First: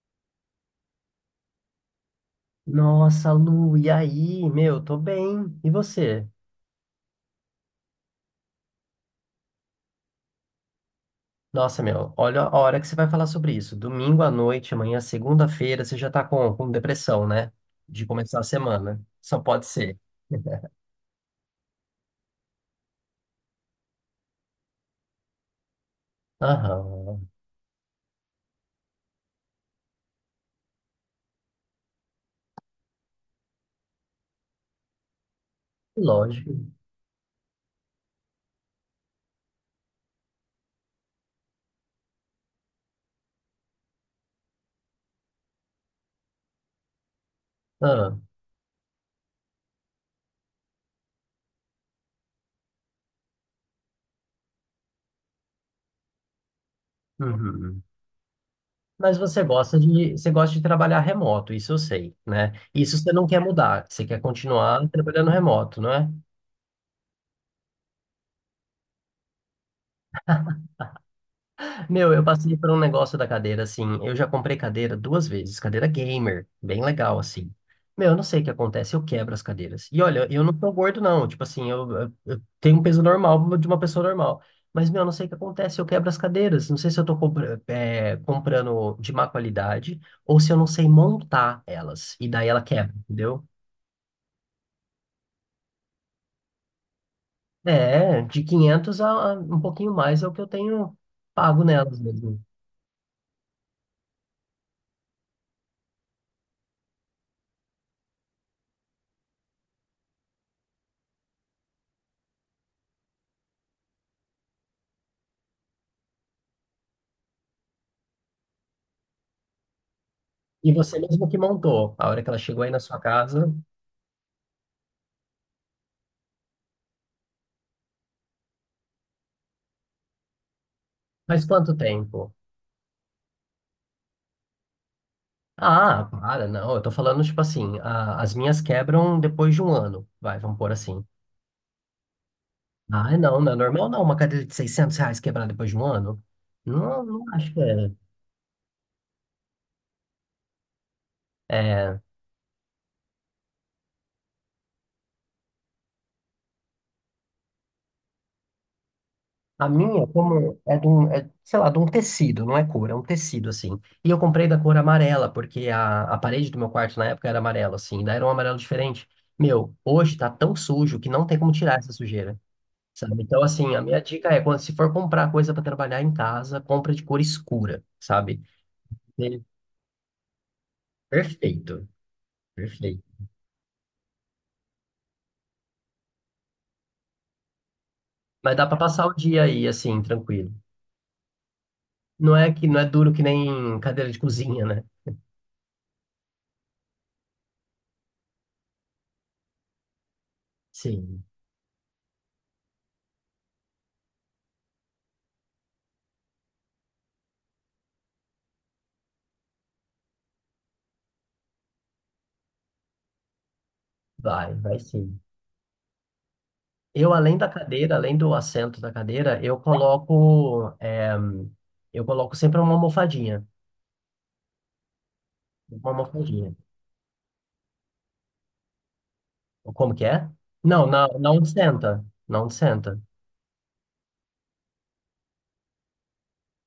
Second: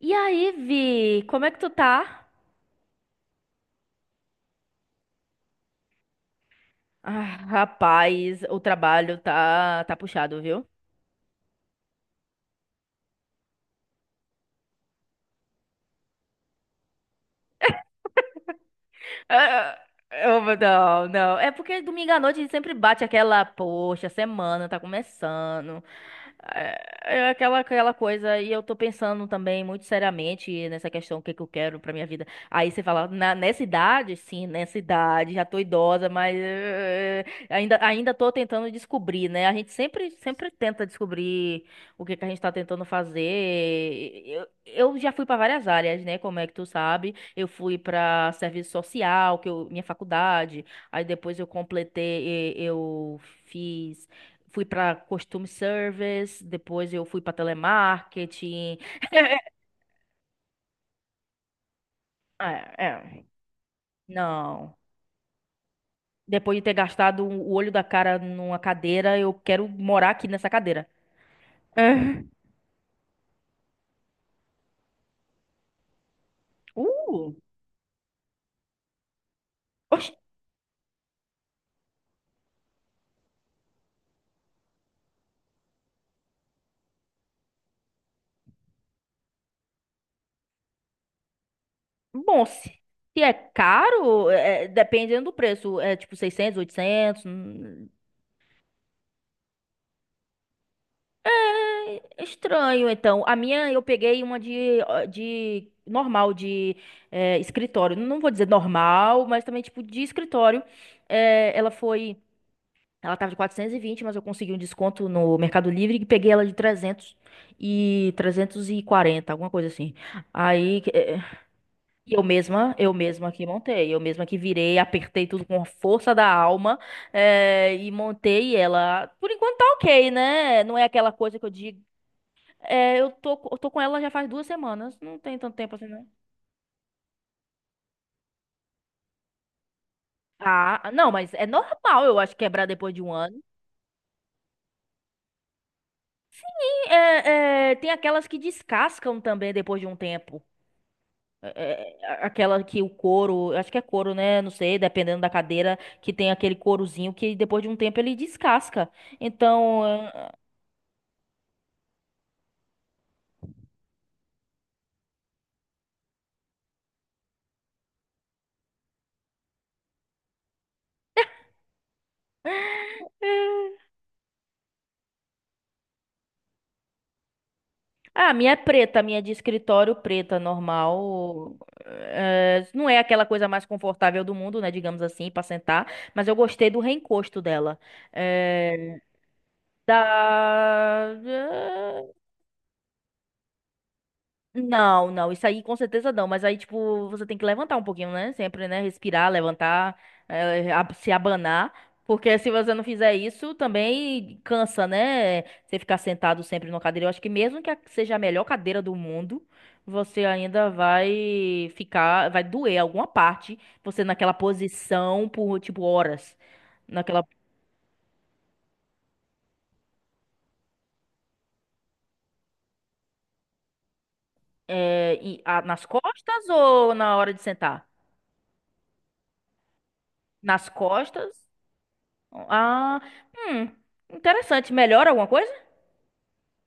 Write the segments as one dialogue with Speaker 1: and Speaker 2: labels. Speaker 1: E aí, Vi, como é que tu tá?
Speaker 2: Nossa, Lu, e aí? Meu, tô bem. E você?
Speaker 1: Ah, rapaz, o trabalho tá puxado, viu?
Speaker 2: Nossa, meu, olha a hora que você vai falar sobre isso. Domingo à noite, amanhã, segunda-feira, você já tá com depressão, né? De começar a semana. Só pode
Speaker 1: Ah,
Speaker 2: ser.
Speaker 1: não, não. É porque domingo à noite sempre bate aquela, poxa, semana tá começando. É,
Speaker 2: Aham,
Speaker 1: é aquela, coisa, e eu tô pensando também muito seriamente nessa questão, o que que eu quero pra minha vida. Aí você fala, nessa idade, sim, nessa idade, já tô idosa, mas
Speaker 2: lógico.
Speaker 1: ainda tô tentando descobrir, né? A gente sempre tenta descobrir o que que a gente tá tentando fazer. Eu já fui pra várias áreas, né? Como é que tu sabe? Eu fui
Speaker 2: Ah,
Speaker 1: para serviço social, que eu, minha faculdade. Aí depois eu completei, eu fiz, fui para costume service, depois eu fui para
Speaker 2: uhum.
Speaker 1: telemarketing.
Speaker 2: Mas você gosta de trabalhar remoto, isso eu sei, né?
Speaker 1: É,
Speaker 2: Isso você
Speaker 1: é,
Speaker 2: não quer mudar, você quer
Speaker 1: não.
Speaker 2: continuar trabalhando remoto, não é?
Speaker 1: Depois de ter gastado o olho da cara numa cadeira, eu quero morar aqui nessa cadeira.
Speaker 2: Meu, eu passei por um negócio da cadeira, assim. Eu já comprei cadeira 2 vezes, cadeira gamer,
Speaker 1: É.
Speaker 2: bem legal, assim. Meu, eu não sei o que acontece, eu quebro as cadeiras. E
Speaker 1: Oxe,
Speaker 2: olha, eu não sou gordo, não. Tipo assim, eu, eu tenho um peso normal de uma pessoa normal. Mas, meu, eu não sei o que acontece, eu quebro as cadeiras. Não sei se eu tô comprando de má qualidade ou se eu não sei montar elas. E
Speaker 1: bom,
Speaker 2: daí ela quebra,
Speaker 1: se é
Speaker 2: entendeu?
Speaker 1: caro, é, dependendo do preço, é tipo 600, 800.
Speaker 2: É, de 500 a um pouquinho mais é o que eu tenho pago nelas mesmo.
Speaker 1: Estranho, então. A minha eu peguei uma de normal, de escritório. Não vou dizer normal, mas também tipo de escritório. É, ela foi. Ela tava de 420 mas eu consegui um desconto no Mercado Livre e peguei ela de 300 e 340 alguma coisa assim.
Speaker 2: E
Speaker 1: Aí
Speaker 2: você
Speaker 1: é,
Speaker 2: mesmo que montou, a hora que ela chegou aí na
Speaker 1: eu
Speaker 2: sua
Speaker 1: mesma que
Speaker 2: casa.
Speaker 1: montei, eu mesma que virei, apertei tudo com a força da alma e montei ela. Por enquanto tá ok, né? Não é aquela coisa que
Speaker 2: Faz
Speaker 1: eu
Speaker 2: quanto
Speaker 1: digo
Speaker 2: tempo?
Speaker 1: é, eu tô com ela já faz duas semanas. Não tem tanto tempo assim, né?
Speaker 2: Ah, para, não. Eu tô falando, tipo assim, as minhas quebram depois de 1 ano. Vai, vamos pôr
Speaker 1: Ah,
Speaker 2: assim.
Speaker 1: não, mas é normal, eu acho, quebrar depois de um
Speaker 2: Ah, não,
Speaker 1: ano.
Speaker 2: não é normal não. Uma cadeira de 600 reais quebrar depois de 1 ano?
Speaker 1: E,
Speaker 2: Não, não acho que
Speaker 1: é, é, tem
Speaker 2: é.
Speaker 1: aquelas que descascam também depois de um tempo. É,
Speaker 2: É,
Speaker 1: é, aquela que o couro, eu acho que é couro, né? Não sei, dependendo da cadeira, que tem aquele courozinho que depois de um tempo ele descasca.
Speaker 2: a
Speaker 1: Então,
Speaker 2: minha,
Speaker 1: é,
Speaker 2: como é de um, é, sei lá, de um tecido, não é cor, é um tecido, assim. E eu comprei da cor amarela, porque a parede do meu quarto na época era amarela, assim. Daí era um amarelo diferente. Meu, hoje tá tão sujo que não tem como tirar essa sujeira. Sabe? Então, assim,
Speaker 1: é,
Speaker 2: a minha dica é, quando se for comprar coisa para trabalhar em casa, compra de cor escura,
Speaker 1: ah, a
Speaker 2: sabe?
Speaker 1: minha é preta, a minha é de
Speaker 2: E-
Speaker 1: escritório preta, normal.
Speaker 2: Perfeito,
Speaker 1: É, não é
Speaker 2: perfeito.
Speaker 1: aquela coisa mais confortável do mundo, né? Digamos assim, pra sentar. Mas eu gostei do reencosto dela.
Speaker 2: Mas dá para
Speaker 1: É,
Speaker 2: passar o dia aí, assim, tranquilo.
Speaker 1: da...
Speaker 2: Não é que não é duro que nem cadeira de cozinha, né?
Speaker 1: Não, não, isso aí com certeza não, mas aí, tipo, você tem que levantar um pouquinho, né? Sempre, né? Respirar, levantar, se
Speaker 2: Sim,
Speaker 1: abanar, porque se você não fizer isso, também cansa, né? Você ficar sentado sempre numa cadeira. Eu acho que mesmo que seja a melhor cadeira do mundo, você ainda vai ficar, vai doer alguma parte, você naquela
Speaker 2: vai sim.
Speaker 1: posição por, tipo, horas.
Speaker 2: Eu,
Speaker 1: Naquela,
Speaker 2: além da cadeira, além do assento da cadeira, eu coloco, é, eu coloco sempre uma almofadinha,
Speaker 1: nas
Speaker 2: uma
Speaker 1: costas
Speaker 2: almofadinha.
Speaker 1: ou na hora de sentar?
Speaker 2: Como que é?
Speaker 1: Nas
Speaker 2: Não,
Speaker 1: costas?
Speaker 2: na onde senta, na onde senta.
Speaker 1: Ah, hum, interessante. Melhora alguma coisa?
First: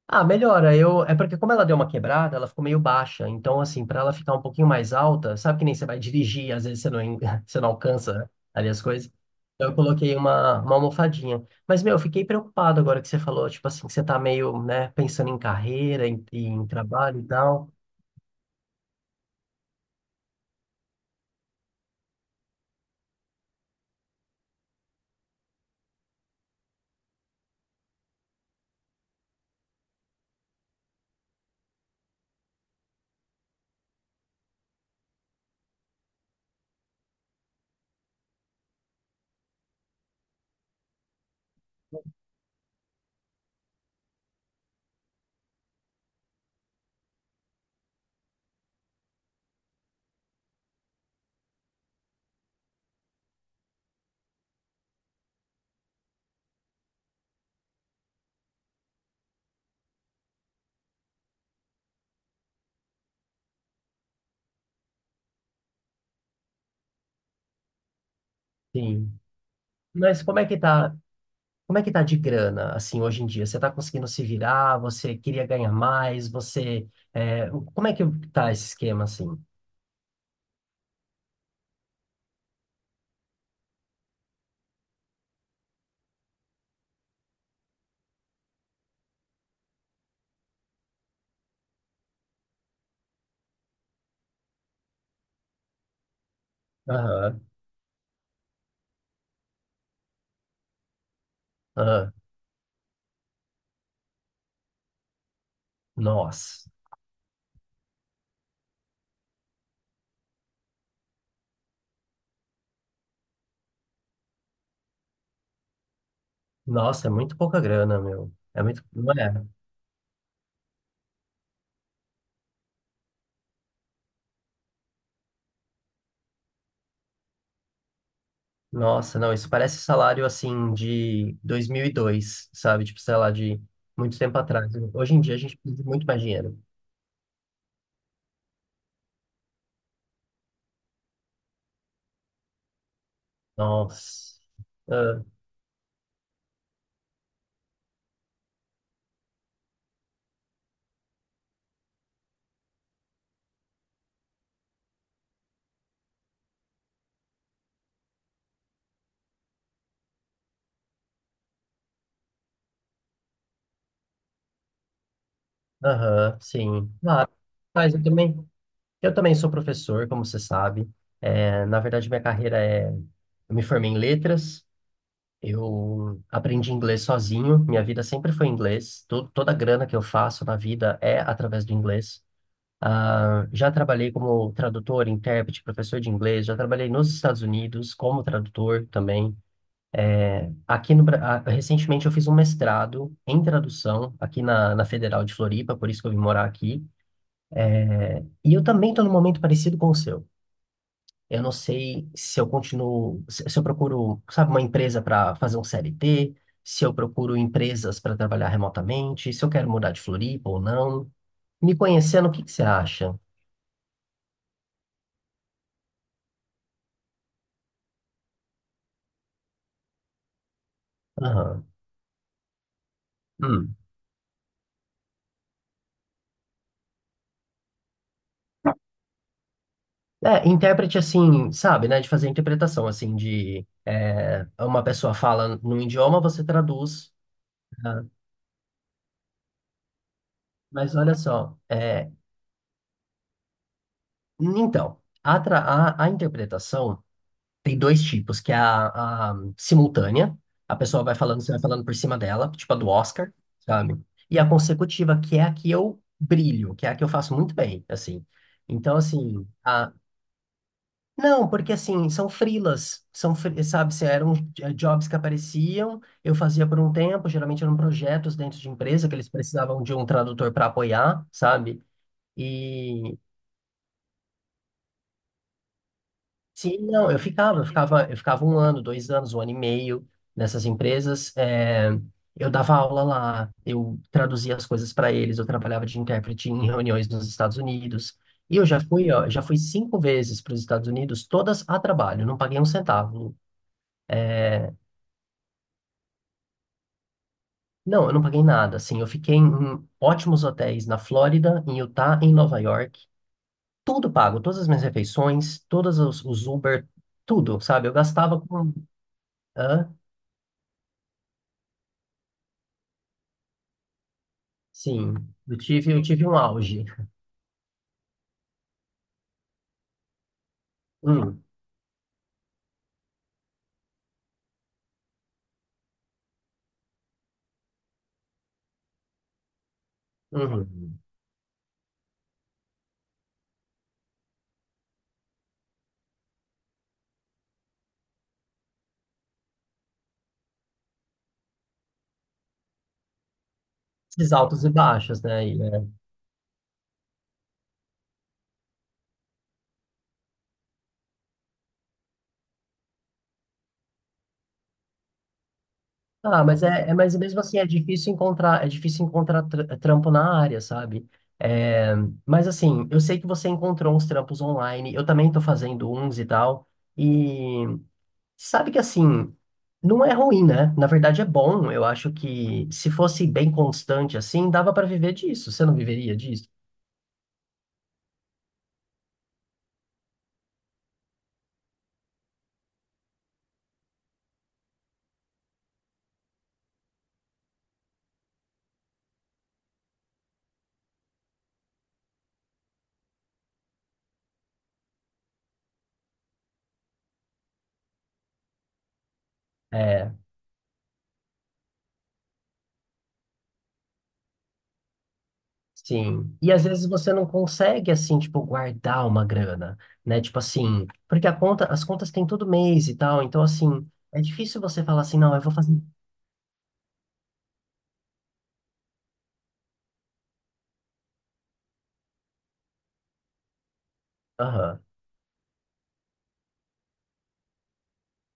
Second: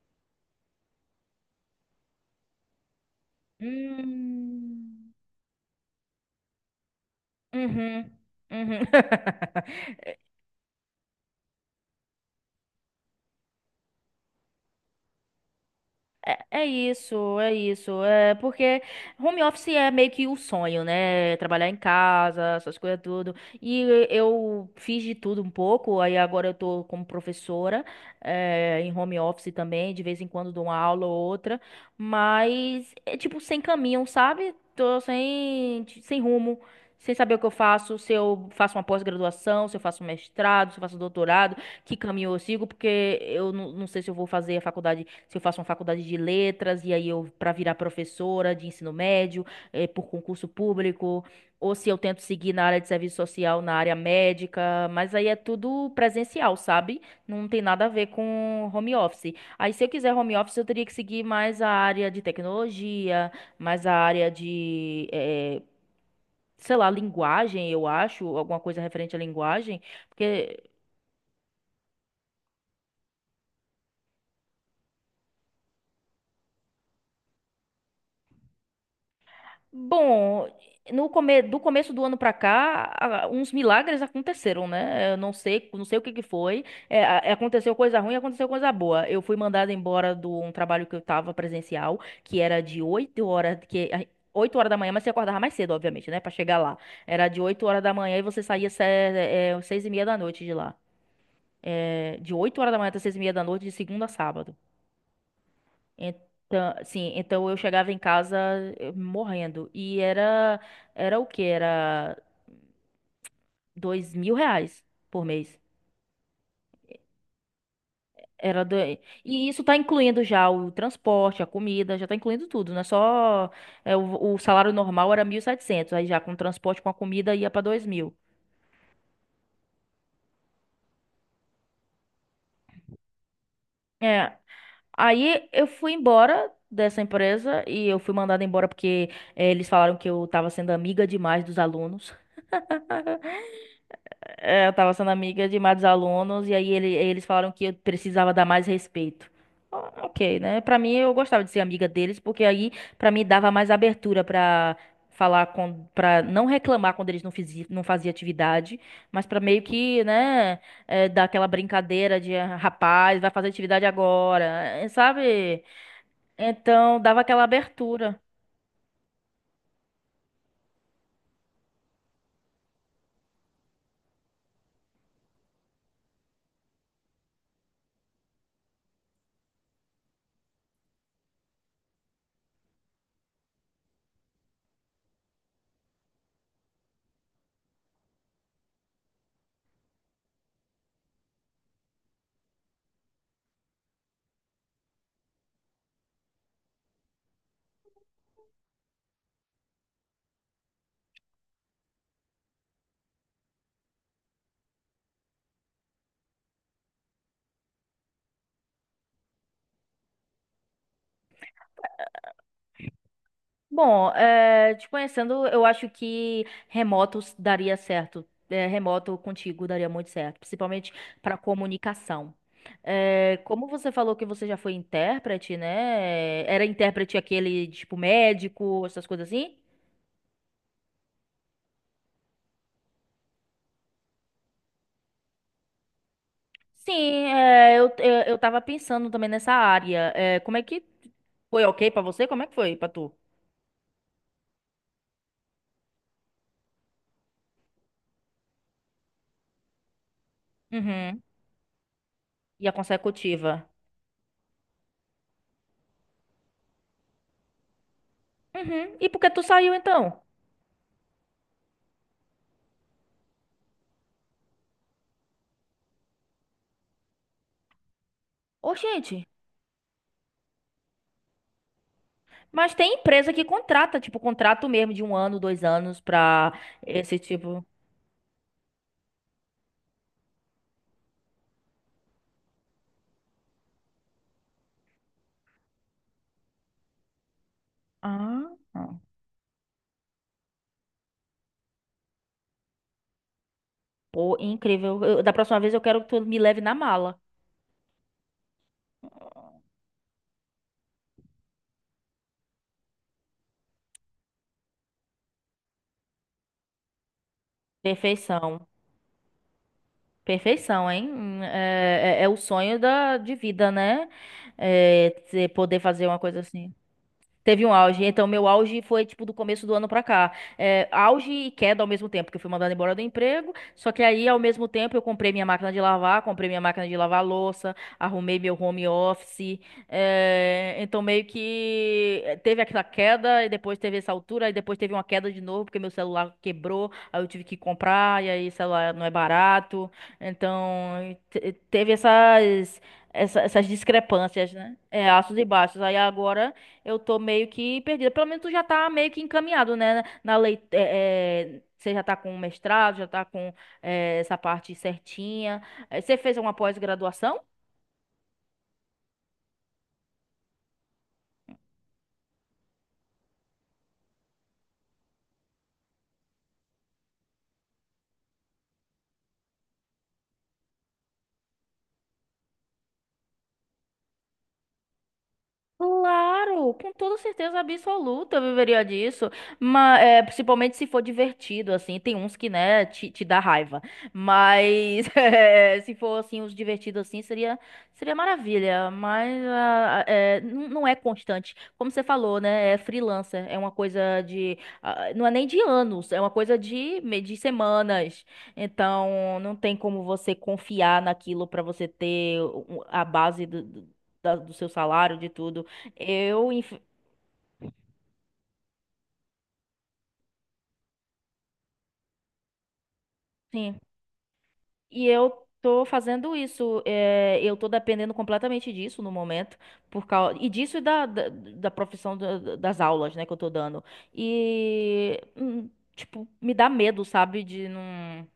Speaker 2: Ah, melhora. Eu, é porque como ela deu uma quebrada, ela ficou meio baixa. Então, assim, para ela ficar um pouquinho mais
Speaker 1: Hum,
Speaker 2: alta, sabe que nem você vai dirigir, às vezes você não, você não
Speaker 1: uhum,
Speaker 2: alcança né, ali as
Speaker 1: uhum.
Speaker 2: coisas. Então, eu coloquei uma almofadinha. Mas, meu, eu fiquei preocupado agora que você falou, tipo assim, que você tá meio, né, pensando em carreira, em,
Speaker 1: É, é
Speaker 2: em trabalho e
Speaker 1: isso, é
Speaker 2: tal.
Speaker 1: isso. É porque home office é meio que o sonho, né? Trabalhar em casa, essas coisas tudo. E eu fiz de tudo um pouco, aí agora eu tô como professora, é, em home office também, de vez em quando dou uma aula ou outra, mas é tipo sem caminho, sabe? Tô sem, sem rumo. Sem saber o que eu faço, se eu faço uma pós-graduação, se eu faço um mestrado, se eu faço um doutorado, que caminho eu sigo, porque eu não, não sei se eu vou fazer a faculdade, se eu faço uma faculdade de letras e aí eu para virar professora de ensino médio, por concurso público, ou se eu tento seguir na área de serviço social, na área médica, mas aí é tudo presencial, sabe? Não tem nada a ver com home office. Aí se eu quiser home office, eu teria que seguir mais a área de tecnologia, mais a área de sei lá, linguagem, eu acho, alguma coisa referente à
Speaker 2: Sim.
Speaker 1: linguagem,
Speaker 2: Mas como é que
Speaker 1: porque
Speaker 2: tá, como é que tá de grana, assim, hoje em dia? Você tá conseguindo se virar? Você queria ganhar mais? Você, é, como é que tá esse esquema, assim?
Speaker 1: bom, no come... do começo do ano pra cá, uns milagres aconteceram, né? Eu não sei, não sei o que que foi. É, aconteceu coisa ruim, aconteceu coisa boa. Eu fui mandada embora de um trabalho que eu tava presencial, que era de 8 horas, 8 horas da manhã, mas você acordava mais cedo, obviamente, né? Pra chegar lá. Era de
Speaker 2: Aham,
Speaker 1: 8 horas da manhã e você saía se- é, 6:30 da noite de lá.
Speaker 2: aham.
Speaker 1: É, de 8 horas da manhã até 6:30 da noite, de segunda a sábado.
Speaker 2: Nossa.
Speaker 1: Então, sim, então eu chegava em casa morrendo. E era, era o quê? Era 2.000 reais por mês.
Speaker 2: Nossa, é muito pouca grana, meu.
Speaker 1: Era
Speaker 2: É
Speaker 1: do...
Speaker 2: muito.
Speaker 1: E
Speaker 2: Não é?
Speaker 1: isso tá incluindo já o transporte, a comida, já tá incluindo tudo, não é só... é, o salário normal era 1.700 aí já com o transporte, com a comida ia pra 2.000.
Speaker 2: Nossa, não, isso parece salário assim de 2002, sabe? Tipo, sei lá, de muito
Speaker 1: É,
Speaker 2: tempo atrás. Hoje em dia a
Speaker 1: aí
Speaker 2: gente
Speaker 1: eu
Speaker 2: precisa de
Speaker 1: fui
Speaker 2: muito mais
Speaker 1: embora
Speaker 2: dinheiro.
Speaker 1: dessa empresa e eu fui mandada embora porque eles falaram que eu tava sendo amiga demais dos alunos.
Speaker 2: Nossa.
Speaker 1: É, eu tava sendo
Speaker 2: Ah,
Speaker 1: amiga de mais alunos e aí eles falaram que eu precisava dar mais respeito. Ah, ok, né? Pra mim eu gostava de ser amiga deles porque aí pra mim dava mais abertura pra falar com para não reclamar quando eles não faziam atividade, mas pra meio que, né, é, dar aquela brincadeira de "Ah, rapaz, vai fazer atividade agora, eh, sabe?
Speaker 2: Aham, sim.
Speaker 1: Então dava
Speaker 2: Claro,
Speaker 1: aquela
Speaker 2: mas
Speaker 1: abertura.
Speaker 2: eu também sou professor, como você sabe. É, na verdade, minha carreira é. Eu me formei em letras, eu aprendi inglês sozinho, minha vida sempre foi inglês. Toda a grana que eu faço na vida é através do inglês. Ah, já trabalhei como tradutor, intérprete, professor de inglês, já trabalhei nos Estados Unidos como tradutor também. É, Aqui no, Bra- ah, recentemente eu fiz um mestrado em tradução aqui na Federal de Floripa, por isso que eu vim morar aqui. E eu também estou num momento parecido com o seu. Eu não sei se eu continuo, se eu procuro, sabe, uma empresa para fazer um CLT, se eu procuro empresas para trabalhar remotamente, se eu quero mudar de Floripa ou não. Me conhecendo, o que que você acha?
Speaker 1: Bom, eh, te conhecendo, eu acho que daria certo. Eh, remoto contigo daria muito certo, principalmente para
Speaker 2: Aham.
Speaker 1: comunicação. Eh, como
Speaker 2: Hum.
Speaker 1: você falou que você já foi intérprete, né? Era intérprete aquele tipo médico, essas coisas assim?
Speaker 2: É, intérprete assim, sabe, né? De fazer interpretação, assim, de é, uma pessoa fala num idioma, você
Speaker 1: Sim,
Speaker 2: traduz.
Speaker 1: eh,
Speaker 2: Né?
Speaker 1: eu tava pensando também nessa área. Eh, como é que
Speaker 2: Mas olha só,
Speaker 1: foi ok para
Speaker 2: é,
Speaker 1: você? Como é que foi para tu?
Speaker 2: então, a interpretação tem dois tipos, que é a simultânea, a pessoa vai
Speaker 1: Uhum.
Speaker 2: falando, você vai falando por cima dela,
Speaker 1: E
Speaker 2: tipo
Speaker 1: a
Speaker 2: a do Oscar,
Speaker 1: consecutiva?
Speaker 2: sabe? E a consecutiva, que é a que eu brilho, que é a que eu faço muito bem, assim.
Speaker 1: Uhum.
Speaker 2: Então,
Speaker 1: E por que tu
Speaker 2: assim,
Speaker 1: saiu então?
Speaker 2: não, porque assim, são freelas, são, sabe, se eram jobs que apareciam, eu fazia por um tempo, geralmente eram projetos dentro de
Speaker 1: Ô,
Speaker 2: empresa que
Speaker 1: gente.
Speaker 2: eles precisavam de um tradutor para apoiar, sabe?
Speaker 1: Mas tem
Speaker 2: E
Speaker 1: empresa que contrata, tipo, contrato mesmo de um ano, dois anos pra
Speaker 2: sim, não,
Speaker 1: esse tipo.
Speaker 2: eu ficava um ano, 2 anos, um ano e meio nessas empresas, eu dava aula lá, eu traduzia as coisas para eles, eu trabalhava de intérprete em reuniões nos Estados Unidos.
Speaker 1: Ah,
Speaker 2: E eu já fui, ó, já fui 5 vezes para os Estados Unidos, todas a trabalho, não paguei um centavo.
Speaker 1: pô, incrível. Da próxima vez eu quero que tu me leve na mala.
Speaker 2: Não, eu não paguei nada. Assim, eu fiquei em ótimos hotéis na Flórida, em Utah, em Nova York. Tudo pago, todas as minhas refeições, todos os Uber, tudo, sabe? Eu gastava
Speaker 1: Perfeição.
Speaker 2: com. Hã?
Speaker 1: Perfeição, hein? É, é o sonho da, de vida, né? É,
Speaker 2: Sim,
Speaker 1: você poder
Speaker 2: eu
Speaker 1: fazer uma
Speaker 2: tive um
Speaker 1: coisa assim.
Speaker 2: auge.
Speaker 1: Teve um auge. Então, meu auge foi, tipo, do começo do ano pra cá. É, auge
Speaker 2: Hum,
Speaker 1: e queda ao mesmo tempo, porque eu fui mandada embora do emprego. Só que aí, ao mesmo tempo, eu comprei minha máquina de lavar, comprei minha máquina de lavar louça, arrumei meu home office. É,
Speaker 2: uhum.
Speaker 1: então, meio que eh, teve aquela queda, e depois teve essa altura, e depois teve uma queda de novo, porque meu celular quebrou, aí eu tive que comprar, e aí, celular não é barato. Então, teve essas, essas
Speaker 2: Esses
Speaker 1: discrepâncias,
Speaker 2: altos e
Speaker 1: né? É,
Speaker 2: baixos,
Speaker 1: altos e
Speaker 2: né? E,
Speaker 1: baixos.
Speaker 2: é,
Speaker 1: Aí agora eu tô meio que perdida. Pelo menos tu já tá meio que encaminhado, né? Na lei, é, é, você já tá com o mestrado, já tá com é, essa parte certinha. Eh, você fez
Speaker 2: ah,
Speaker 1: uma
Speaker 2: mas
Speaker 1: pós-graduação?
Speaker 2: mesmo assim é difícil encontrar trampo na área, sabe? É, mas assim, eu sei que você encontrou uns trampos online. Eu também tô fazendo uns e tal. E sabe que assim, não é ruim, né? Na verdade é bom. Eu acho que se fosse bem constante assim, dava para viver disso. Você não viveria disso?
Speaker 1: Claro, com toda certeza absoluta eu viveria disso, mas é, principalmente se for divertido, assim, tem uns que, né, te dá raiva, mas é, se for, assim, os divertidos, assim, seria, seria maravilha, mas ah, é, não é constante, como você falou, né, é freelancer, é uma coisa de, ah, não é nem de anos, é uma coisa de, de semanas, então não tem como
Speaker 2: É,
Speaker 1: você confiar naquilo para você ter a base do seu salário, de tudo.
Speaker 2: sim.
Speaker 1: Eu,
Speaker 2: E às
Speaker 1: inf-
Speaker 2: vezes você não consegue assim, tipo, guardar uma grana, né? Tipo assim, porque a conta, as contas têm todo mês e tal, então
Speaker 1: sim.
Speaker 2: assim, é difícil você falar
Speaker 1: E
Speaker 2: assim, não, eu
Speaker 1: eu
Speaker 2: vou fazer.
Speaker 1: tô fazendo isso. É, eu tô dependendo completamente disso no momento. Por causa, e disso e da profissão das aulas, né, que eu tô dando.
Speaker 2: Aham.
Speaker 1: E, tipo, me dá medo, sabe? De não,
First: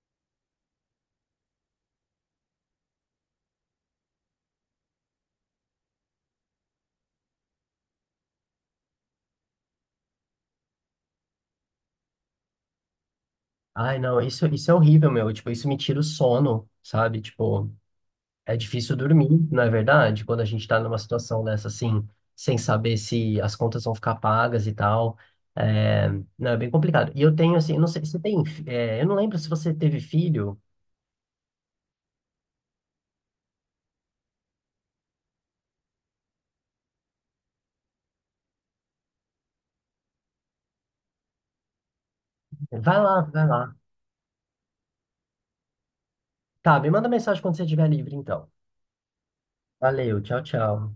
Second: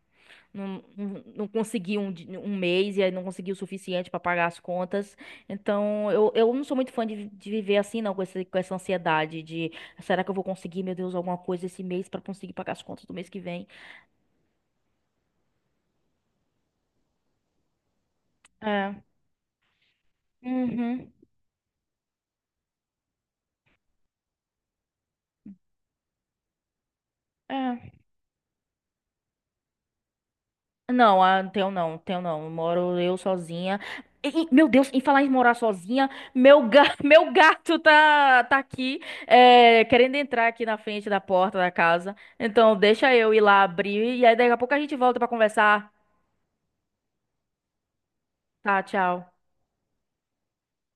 Speaker 1: não conseguir um mês e aí não conseguir o suficiente pra pagar as contas. Então, eu não sou muito fã de, de viver assim, não, com esse, com essa ansiedade de será que eu vou conseguir, meu Deus, alguma coisa esse mês pra conseguir pagar as contas do mês que vem?
Speaker 2: Ai, não, isso é horrível, meu. Tipo, isso me tira o sono, sabe? Tipo, é difícil
Speaker 1: É.
Speaker 2: dormir, não é verdade? Quando a gente está numa
Speaker 1: Uhum.
Speaker 2: situação dessa, assim, sem saber se as contas vão ficar pagas e tal. É, não, é bem complicado. E eu tenho, assim, eu não
Speaker 1: É.
Speaker 2: sei, se você tem, eu não lembro se você teve filho.
Speaker 1: Não, ah, não tenho não, tenho não. Moro eu sozinha. E, meu Deus, em falar em morar sozinha, meu, ga meu gato tá, tá aqui, é, querendo entrar aqui na frente da porta da casa. Então,
Speaker 2: Vai
Speaker 1: deixa
Speaker 2: lá,
Speaker 1: eu ir
Speaker 2: vai
Speaker 1: lá
Speaker 2: lá.
Speaker 1: abrir e aí daqui a pouco a gente volta pra conversar.
Speaker 2: Tá, me manda mensagem quando você estiver livre, então.
Speaker 1: Tá, tchau.
Speaker 2: Valeu, tchau, tchau.